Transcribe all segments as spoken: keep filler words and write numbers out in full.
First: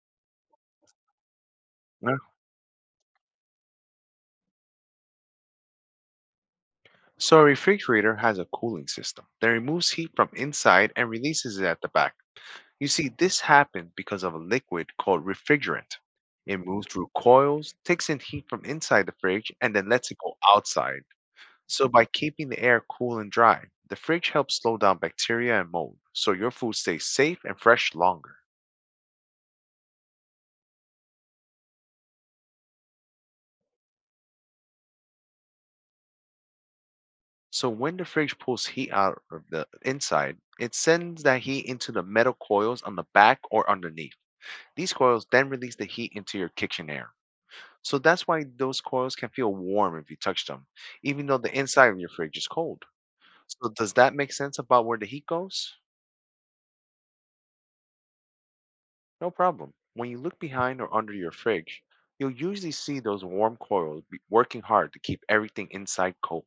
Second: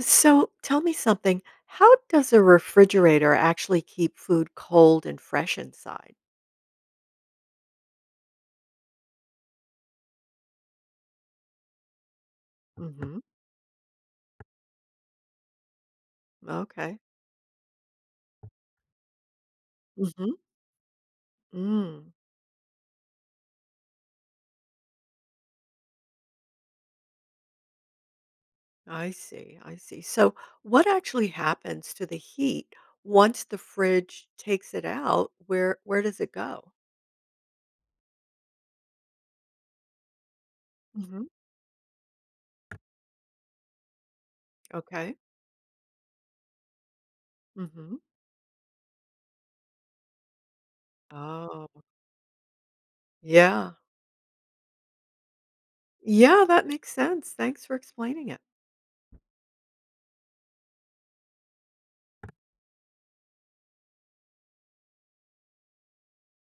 So tell me something. How Yeah. does a refrigerator actually keep food cold and fresh inside? So a refrigerator has a cooling system that removes heat from inside and releases it at the back. You see, Hmm. this happened because of a liquid called refrigerant. It moves Okay. through coils, takes in heat from inside the fridge, and then lets it Hmm. go outside. So by Mm, keeping the air cool and dry, the fridge helps slow down bacteria and mold, so your food stays safe and fresh longer. I see. I see. So what actually happens to the heat once the fridge takes it out? Where where does it go? So when the fridge pulls heat out of the inside, it sends Hmm. that heat into the metal coils on the back or underneath. These Okay. coils then release the heat into your kitchen air. So Hmm. that's why those coils can feel warm if you touch them, even though the Oh, inside of your fridge is cold. So yeah. does that make sense about where the heat goes? Yeah, that makes sense. Thanks for explaining it. No problem. When you look behind or under your fridge, you'll usually see those warm coils be- working hard to keep everything inside cold.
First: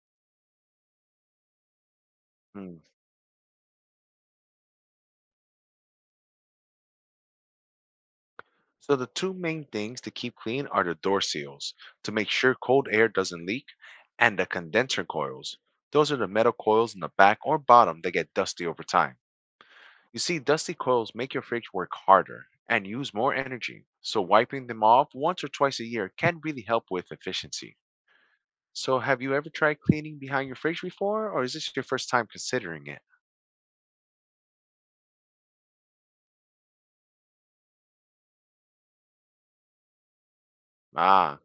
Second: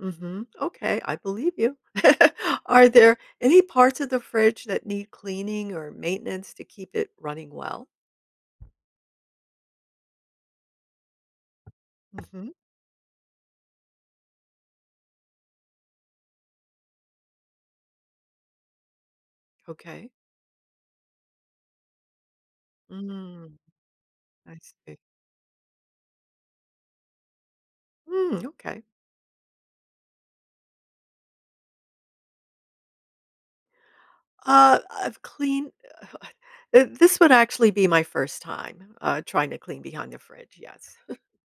Mhm. Okay, I believe you. Mm. Are there any parts of the fridge that need cleaning or maintenance to keep it running well? So the two main things to keep clean are the door seals to make Mhm. sure cold air doesn't leak, and the condenser coils. Those are the metal coils in the back or bottom that get dusty over time. Okay. You see, dusty coils make your fridge work harder and use more Mm, energy, so I wiping them see. off once or twice a year can really help with efficiency. Mm, okay. So, have you ever tried cleaning behind your fridge before, or is this your first time considering it? Uh, I've cleaned uh, this would actually be my first time, uh, trying to clean behind the fridge, yes. Ah,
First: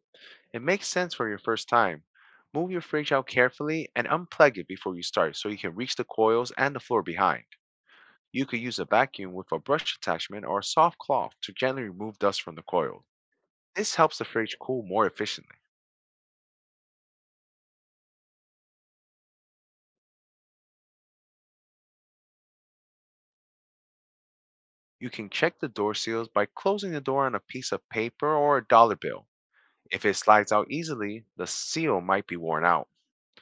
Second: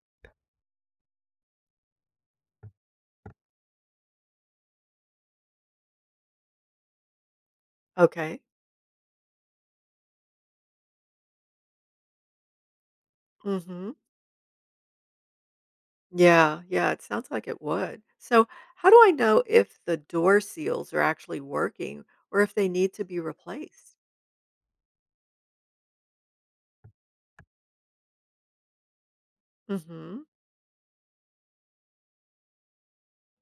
it makes sense for your first time. Move your fridge out carefully and unplug it before you start so you can reach the coils and the floor behind. Okay. You could use a vacuum with a brush attachment or a soft cloth to gently remove dust from the coil. Mhm. This helps the fridge cool more efficiently. Yeah, yeah, it sounds like it would. So, how do I know if the door seals are actually working or if they need to be replaced? You can check the door seals by closing the door on a piece of paper or a dollar bill. If it Mhm. slides out easily, the seal might be worn out.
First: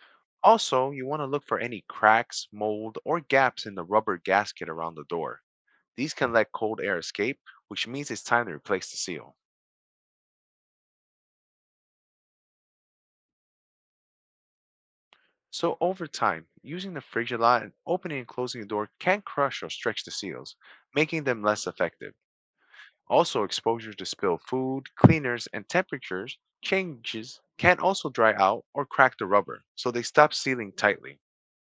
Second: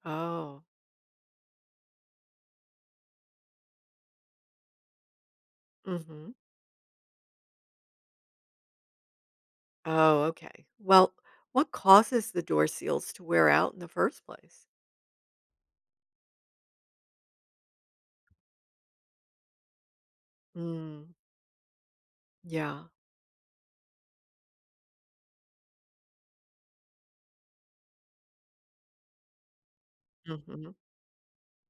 Oh. Also, you want to look for any cracks, mold, or gaps in the rubber gasket around the door. These can Mhm. let cold air escape, which means it's time to replace the seal. Oh, okay. Well, what causes the door seals to wear out in the first place? So, over time, using the fridge a lot and opening and closing the door can crush or stretch the seals, Mm, making them less effective. yeah. Also, exposure to spilled food, cleaners, and temperatures changes can also dry out or crack the rubber, so they stop sealing Mhm. tightly.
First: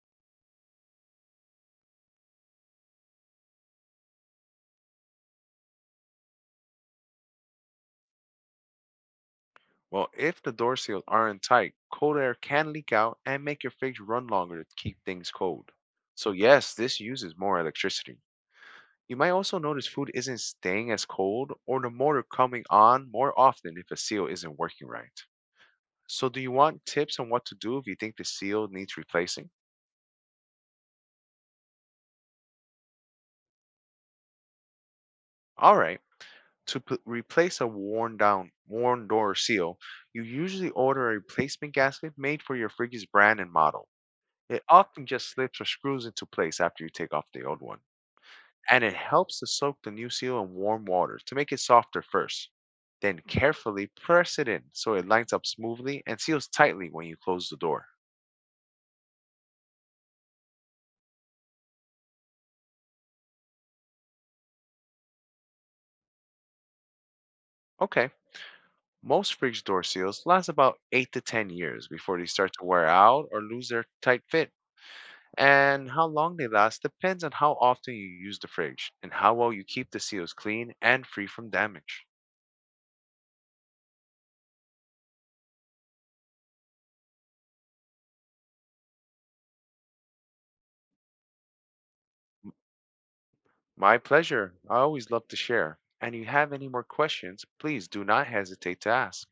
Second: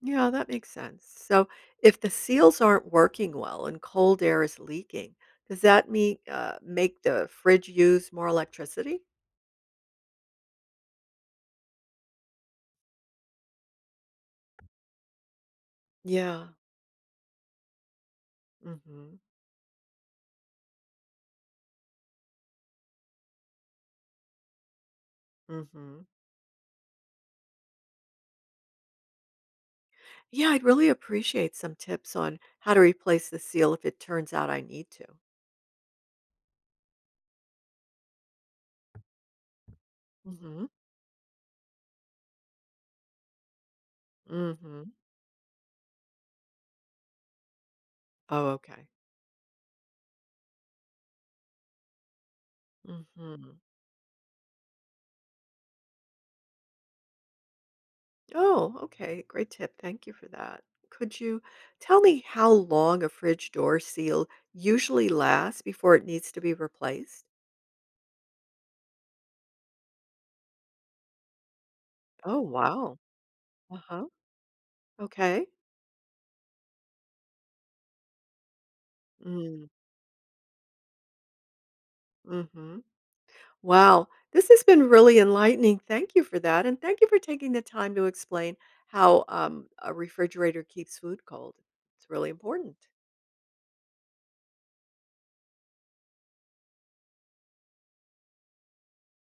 Yeah, that makes sense. So, if the seals aren't working well and cold air is leaking, does that mean uh, make the fridge use more electricity? Well, if the door seals aren't tight, cold air can leak out and make your fridge run longer to keep things cold. So, Yeah. yes, this uses more electricity. You Mhm. might also notice food isn't staying as cold or the motor coming on more often if a seal isn't working right. Mhm. So, do you want tips on what to do if you think the seal needs replacing? Yeah, I'd really appreciate some tips on how to replace the seal if it turns out I need to. All right. To p- replace a worn down, worn door seal, you Mhm. usually order a replacement gasket made for your fridge's brand and model. It Mhm. often just slips or screws into place after you take off the old one, Oh, and okay. it helps to soak the new seal in warm water to make it softer first. Then Mhm. carefully press it in so it lines up smoothly and seals tightly when you close the door. Oh, okay. Great tip. Thank you for that. Could you tell me how long a fridge door seal usually lasts before it needs to be replaced? Okay, most fridge door seals last about eight to ten years before they Oh, start to wear wow. out or lose their Uh-huh. tight fit. Okay. And how long they last depends on how often you use the fridge and how well you Mm, keep the seals clean and free from damage. mm-hmm. Wow. This has been really enlightening. Thank you for that. And thank you for taking the time to explain how um, a refrigerator keeps food cold. It's really important. My pleasure. I always love to share. And if you have any more questions, please do not hesitate to ask.